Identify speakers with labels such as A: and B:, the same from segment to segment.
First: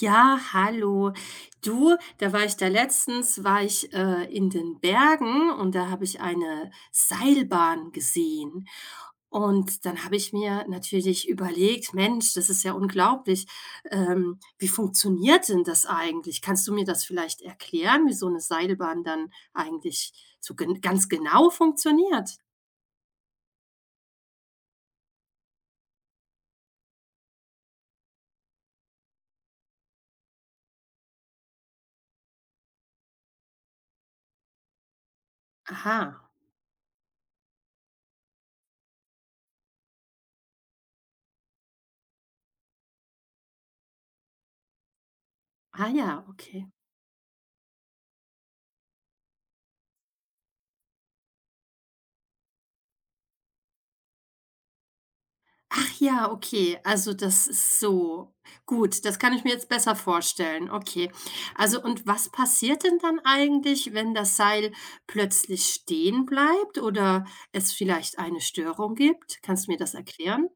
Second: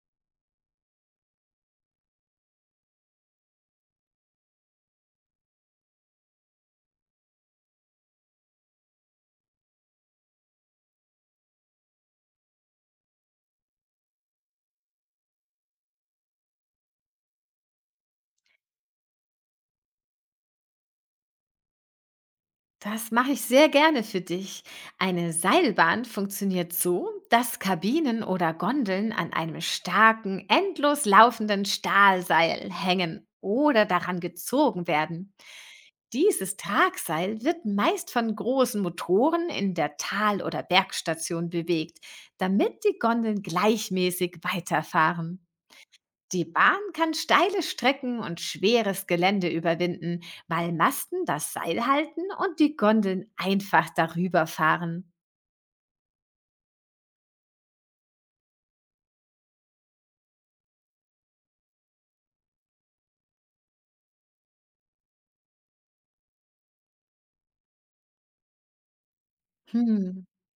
A: Ja, hallo. Du, da war ich da letztens, war ich in den Bergen und da habe ich eine Seilbahn gesehen. Und dann habe ich mir natürlich überlegt, Mensch, das ist ja unglaublich. Wie funktioniert denn das eigentlich? Kannst du mir das vielleicht erklären, wie so eine Seilbahn dann eigentlich so gen ganz genau funktioniert?
B: Das mache ich sehr gerne für dich. Eine Seilbahn funktioniert so, dass Kabinen oder Gondeln an einem starken, endlos laufenden Stahlseil hängen oder daran gezogen werden.
A: Aha,
B: Dieses Tragseil wird meist von großen Motoren in der Tal- oder Bergstation bewegt, damit die Gondeln gleichmäßig weiterfahren.
A: ah ja,
B: Die
A: okay.
B: Bahn kann steile Strecken und schweres Gelände überwinden, weil Masten das Seil halten und die Gondeln einfach darüber fahren.
A: Ach ja, okay. Also, das ist so. Gut, das kann ich mir jetzt besser vorstellen. Okay. Also, und was passiert denn dann eigentlich, wenn das Seil plötzlich stehen bleibt oder es vielleicht eine Störung gibt? Kannst du mir das
B: Hm.
A: erklären?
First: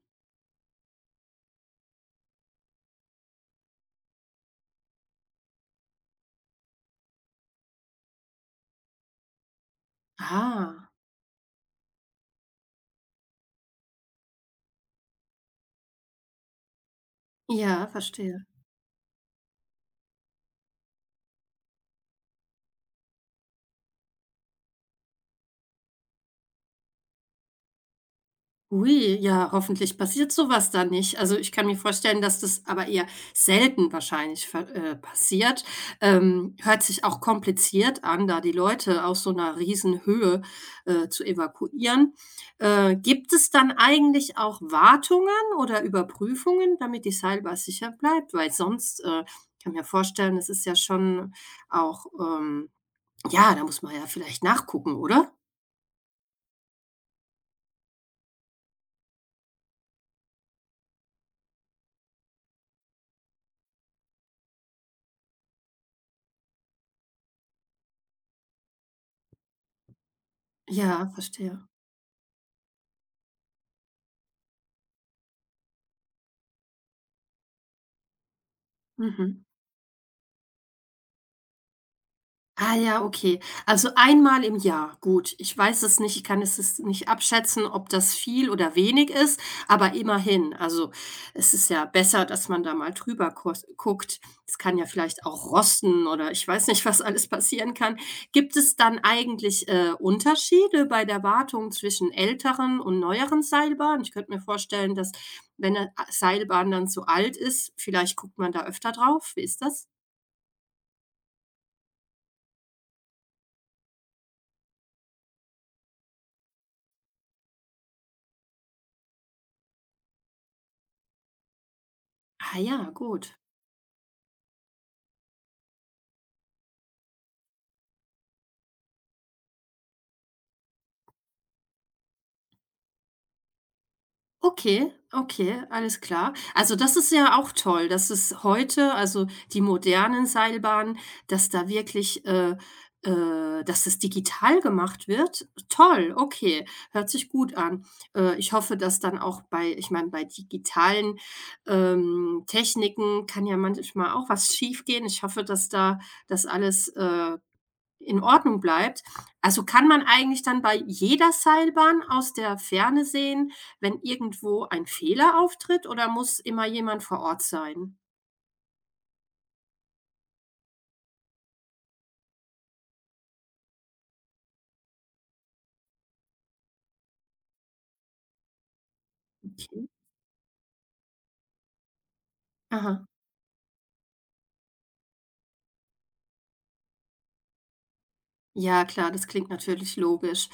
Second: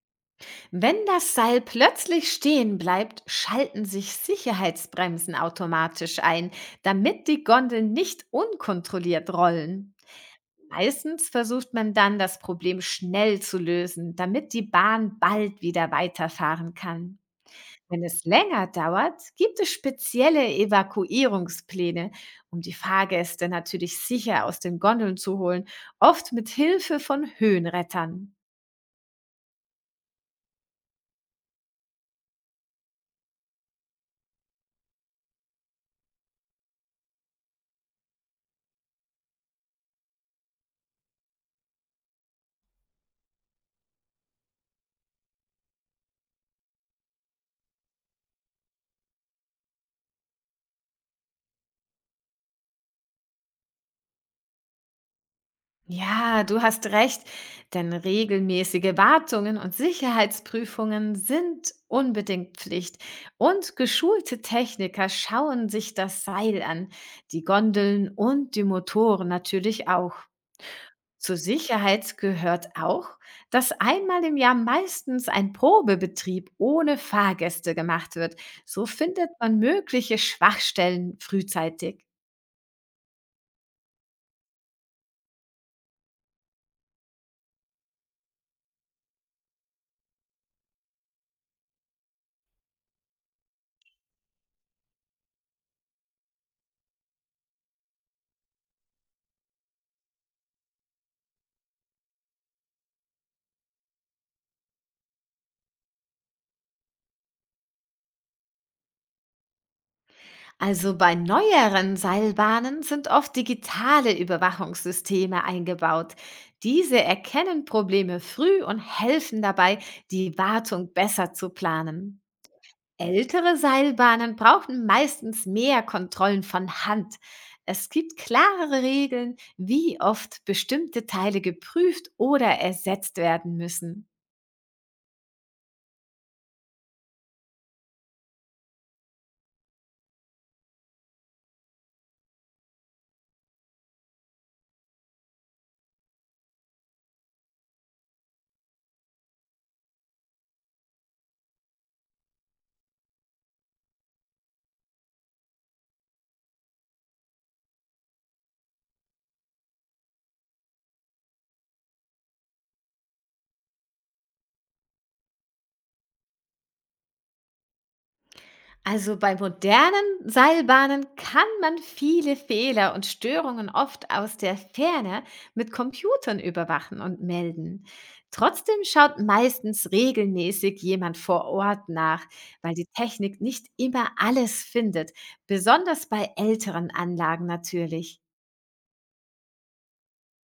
B: Wenn das Seil plötzlich stehen bleibt, schalten sich Sicherheitsbremsen automatisch ein, damit die Gondeln nicht unkontrolliert rollen.
A: Ah,
B: Meistens versucht man dann, das Problem schnell zu lösen, damit die Bahn bald wieder weiterfahren kann.
A: ja,
B: Wenn es
A: verstehe.
B: länger dauert, gibt es spezielle Evakuierungspläne, um die Fahrgäste natürlich sicher aus den Gondeln zu holen, oft mit Hilfe von Höhenrettern.
A: Ui, ja, hoffentlich passiert sowas da nicht. Also, ich kann mir vorstellen, dass das aber eher selten wahrscheinlich ver passiert. Hört sich auch kompliziert an, da die Leute aus so einer Riesenhöhe zu evakuieren. Gibt es dann eigentlich auch Wartungen oder Überprüfungen, damit die Seilbahn sicher bleibt? Weil sonst, ich kann mir vorstellen, es ist ja schon auch, ja, da muss man ja vielleicht nachgucken, oder?
B: Ja, du hast recht, denn regelmäßige Wartungen und Sicherheitsprüfungen sind unbedingt Pflicht. Und geschulte Techniker schauen sich das Seil an, die Gondeln und die Motoren natürlich auch.
A: Ja,
B: Zur
A: verstehe.
B: Sicherheit gehört auch, dass einmal im Jahr meistens ein Probebetrieb ohne Fahrgäste gemacht wird. So findet
A: Mhm.
B: man mögliche Schwachstellen frühzeitig.
A: Ah ja, okay. Also einmal im Jahr, gut. Ich weiß es nicht, ich kann es nicht abschätzen, ob das viel oder wenig ist, aber immerhin. Also es ist ja besser, dass man da mal drüber guckt. Es kann ja vielleicht auch rosten oder ich weiß nicht, was alles passieren kann. Gibt es dann eigentlich Unterschiede bei der Wartung zwischen älteren und neueren Seilbahnen? Ich könnte mir vorstellen, dass wenn eine Seilbahn dann zu alt ist, vielleicht guckt man da öfter drauf. Wie ist das?
B: Also bei neueren Seilbahnen sind oft digitale Überwachungssysteme eingebaut. Diese erkennen Probleme früh und helfen dabei, die Wartung besser zu planen.
A: Ah ja, gut.
B: Ältere Seilbahnen brauchten meistens mehr Kontrollen von Hand. Es gibt klarere Regeln, wie oft bestimmte Teile geprüft oder ersetzt werden müssen.
A: Okay, okay, alles klar. Also, das ist ja auch toll, dass es heute also, die modernen Seilbahnen, dass da wirklich, dass es digital gemacht wird. Toll, okay, hört sich gut an. Ich hoffe, dass dann auch bei ich meine, bei digitalen, Techniken kann ja manchmal auch was schiefgehen. Ich hoffe, dass da das alles, in Ordnung bleibt. Also, kann man eigentlich dann bei jeder Seilbahn aus der Ferne sehen, wenn irgendwo ein Fehler auftritt oder muss immer jemand vor Ort sein?
B: Also bei modernen Seilbahnen kann man viele Fehler und Störungen oft aus der Ferne mit Computern überwachen und melden. Trotzdem schaut
A: Okay.
B: meistens regelmäßig jemand vor Ort nach, weil die
A: Aha.
B: Technik nicht immer alles findet, besonders bei älteren Anlagen natürlich.
A: Ja, klar, das klingt natürlich logisch.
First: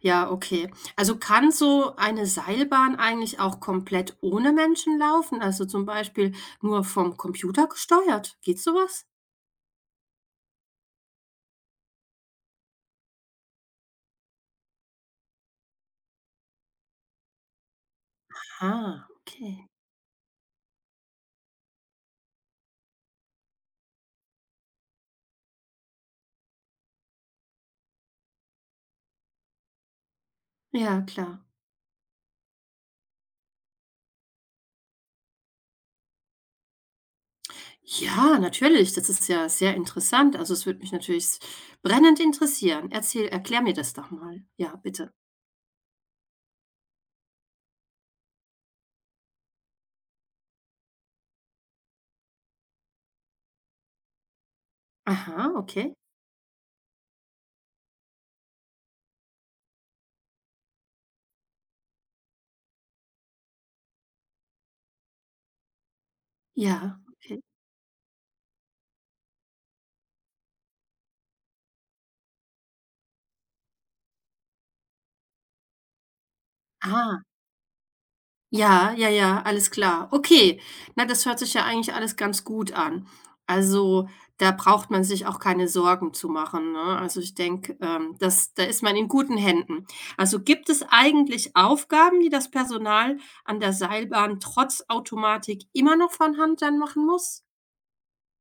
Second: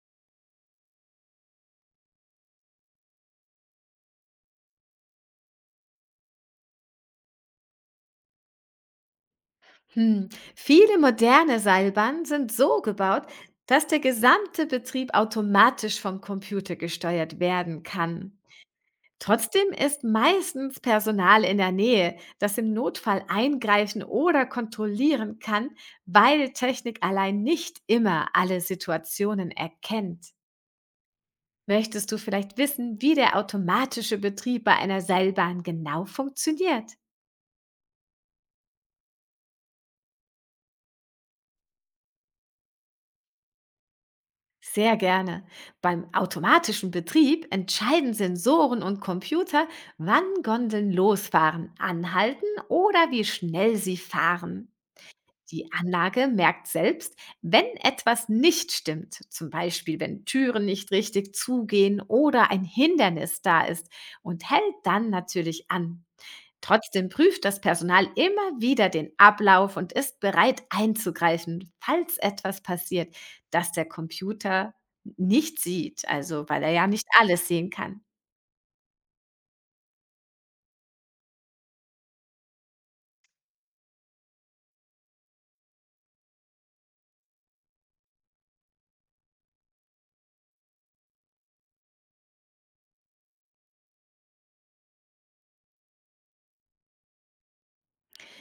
A: Ja, okay. Also, kann so eine Seilbahn eigentlich auch komplett ohne Menschen laufen? Also, zum Beispiel nur vom Computer gesteuert? Geht so was?
B: Hm. Viele moderne Seilbahnen sind so gebaut, dass der gesamte Betrieb automatisch vom Computer gesteuert werden kann.
A: Ah, okay.
B: Trotzdem ist meistens Personal in der Nähe, das im Notfall eingreifen oder kontrollieren kann, weil Technik allein nicht immer alle Situationen erkennt.
A: Ja, klar.
B: Möchtest du vielleicht wissen, wie der automatische Betrieb bei einer Seilbahn genau funktioniert?
A: Ja, natürlich, das ist ja sehr interessant. Also, es würde mich natürlich s brennend interessieren. Erzähl Erklär mir das doch mal. Ja,
B: Sehr
A: bitte.
B: gerne. Beim automatischen Betrieb entscheiden Sensoren und Computer, wann Gondeln losfahren, anhalten oder wie schnell sie fahren.
A: Aha,
B: Die
A: okay.
B: Anlage merkt selbst, wenn etwas nicht stimmt, zum Beispiel wenn Türen nicht richtig zugehen oder ein Hindernis da ist und hält dann natürlich an.
A: Ja,
B: Trotzdem
A: okay.
B: prüft das Personal immer wieder den Ablauf und ist bereit einzugreifen, falls etwas passiert, das der Computer nicht sieht, also weil er ja nicht
A: Ah,
B: alles sehen kann.
A: ja, ja, ja, alles klar. Okay, na, das hört sich ja eigentlich alles ganz gut an. Also, da braucht man sich auch keine Sorgen zu machen, ne? Also, ich denke, das da ist man in guten Händen. Also, gibt es eigentlich Aufgaben, die das Personal an der Seilbahn trotz Automatik immer noch von Hand dann machen muss?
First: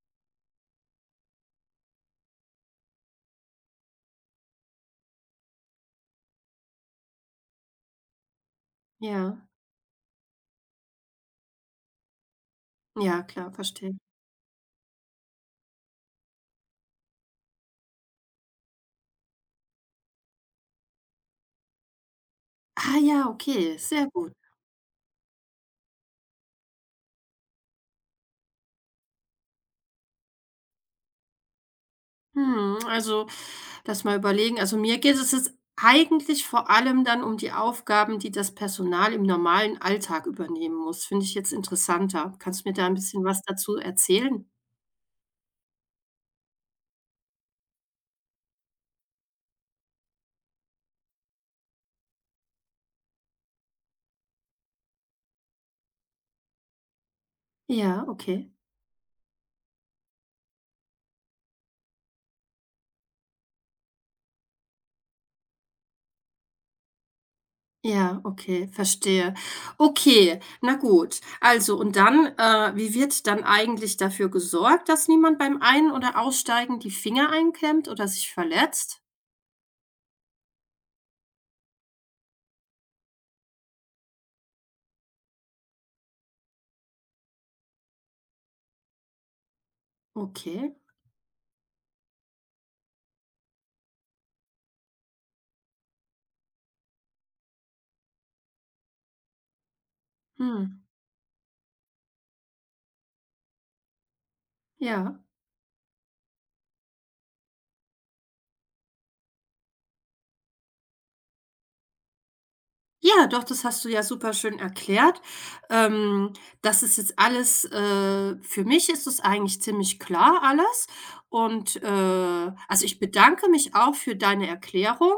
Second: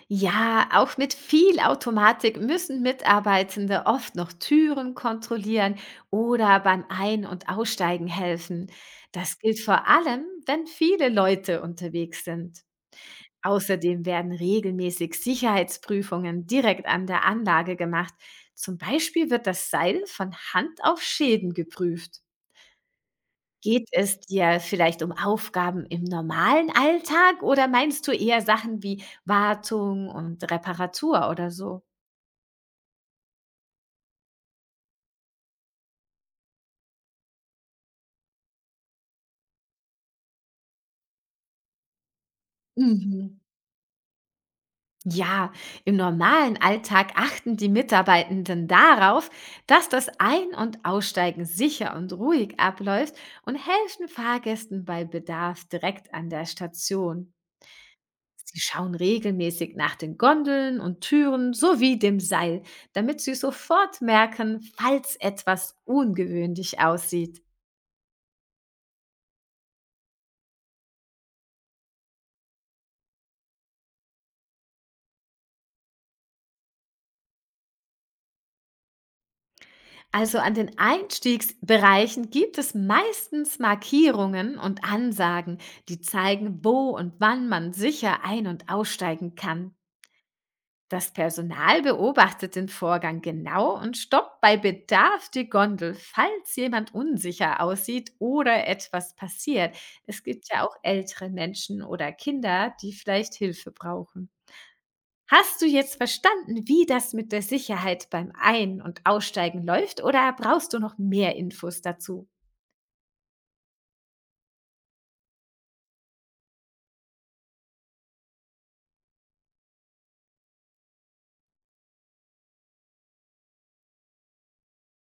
B: Ja, auch mit viel Automatik müssen Mitarbeitende oft noch Türen kontrollieren oder beim Ein- und Aussteigen helfen. Das
A: Ja,
B: gilt vor allem, wenn viele Leute unterwegs sind.
A: ja, klar, verstehe.
B: Außerdem werden regelmäßig Sicherheitsprüfungen direkt an der Anlage gemacht. Zum Beispiel wird das Seil von Hand auf Schäden geprüft.
A: Ah ja, okay,
B: Geht
A: sehr
B: es
A: gut.
B: dir vielleicht um Aufgaben im normalen Alltag oder meinst du eher Sachen wie Wartung und Reparatur oder so?
A: Mhm, also, lass mal überlegen. Also, mir geht es jetzt eigentlich vor allem dann um die Aufgaben, die das Personal im normalen Alltag übernehmen muss. Finde ich jetzt interessanter. Kannst du mir da ein bisschen
B: Mhm.
A: was dazu erzählen?
B: Ja, im normalen Alltag achten die Mitarbeitenden darauf, dass das Ein- und Aussteigen sicher und ruhig abläuft und helfen Fahrgästen bei Bedarf direkt an der Station.
A: Ja, okay.
B: Sie schauen regelmäßig nach den Gondeln und Türen sowie dem Seil, damit Sie sofort merken, falls etwas ungewöhnlich aussieht.
A: Ja, okay, verstehe. Okay, na gut. Also und dann, wie wird dann eigentlich dafür gesorgt, dass niemand beim Ein oder Aussteigen die Finger einklemmt oder sich verletzt?
B: Also an den Einstiegsbereichen gibt es meistens Markierungen und Ansagen, die zeigen, wo und wann man sicher ein- und aussteigen kann.
A: Okay.
B: Das Personal beobachtet den Vorgang genau und stoppt bei Bedarf die Gondel, falls jemand unsicher aussieht oder etwas passiert. Es gibt ja auch
A: Mhm.
B: ältere Menschen oder Kinder, die vielleicht Hilfe brauchen.
A: Ja.
B: Hast du jetzt verstanden, wie das mit der Sicherheit beim Ein- und Aussteigen läuft oder brauchst du noch mehr Infos dazu?
A: Ja, doch, das hast du ja super schön erklärt. Ähm, das ist jetzt alles für mich ist es eigentlich ziemlich klar alles. Und, also, ich bedanke mich auch für deine Erklärung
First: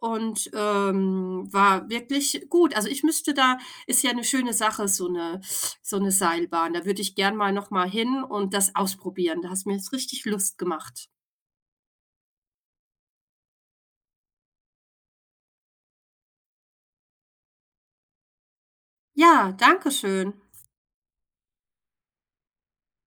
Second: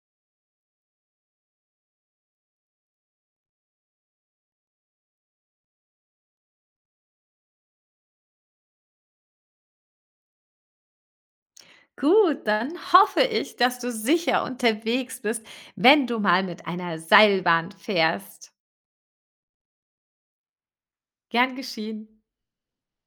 A: und, war wirklich gut. Also, ich müsste da ist ja eine schöne Sache, so eine Seilbahn. Da würde ich gern mal noch mal hin und das ausprobieren. Da hast mir jetzt richtig Lust gemacht.
B: Gut, dann hoffe ich, dass du sicher unterwegs bist, wenn du mal mit einer Seilbahn fährst.
A: Ja, danke schön.
B: Gern geschehen.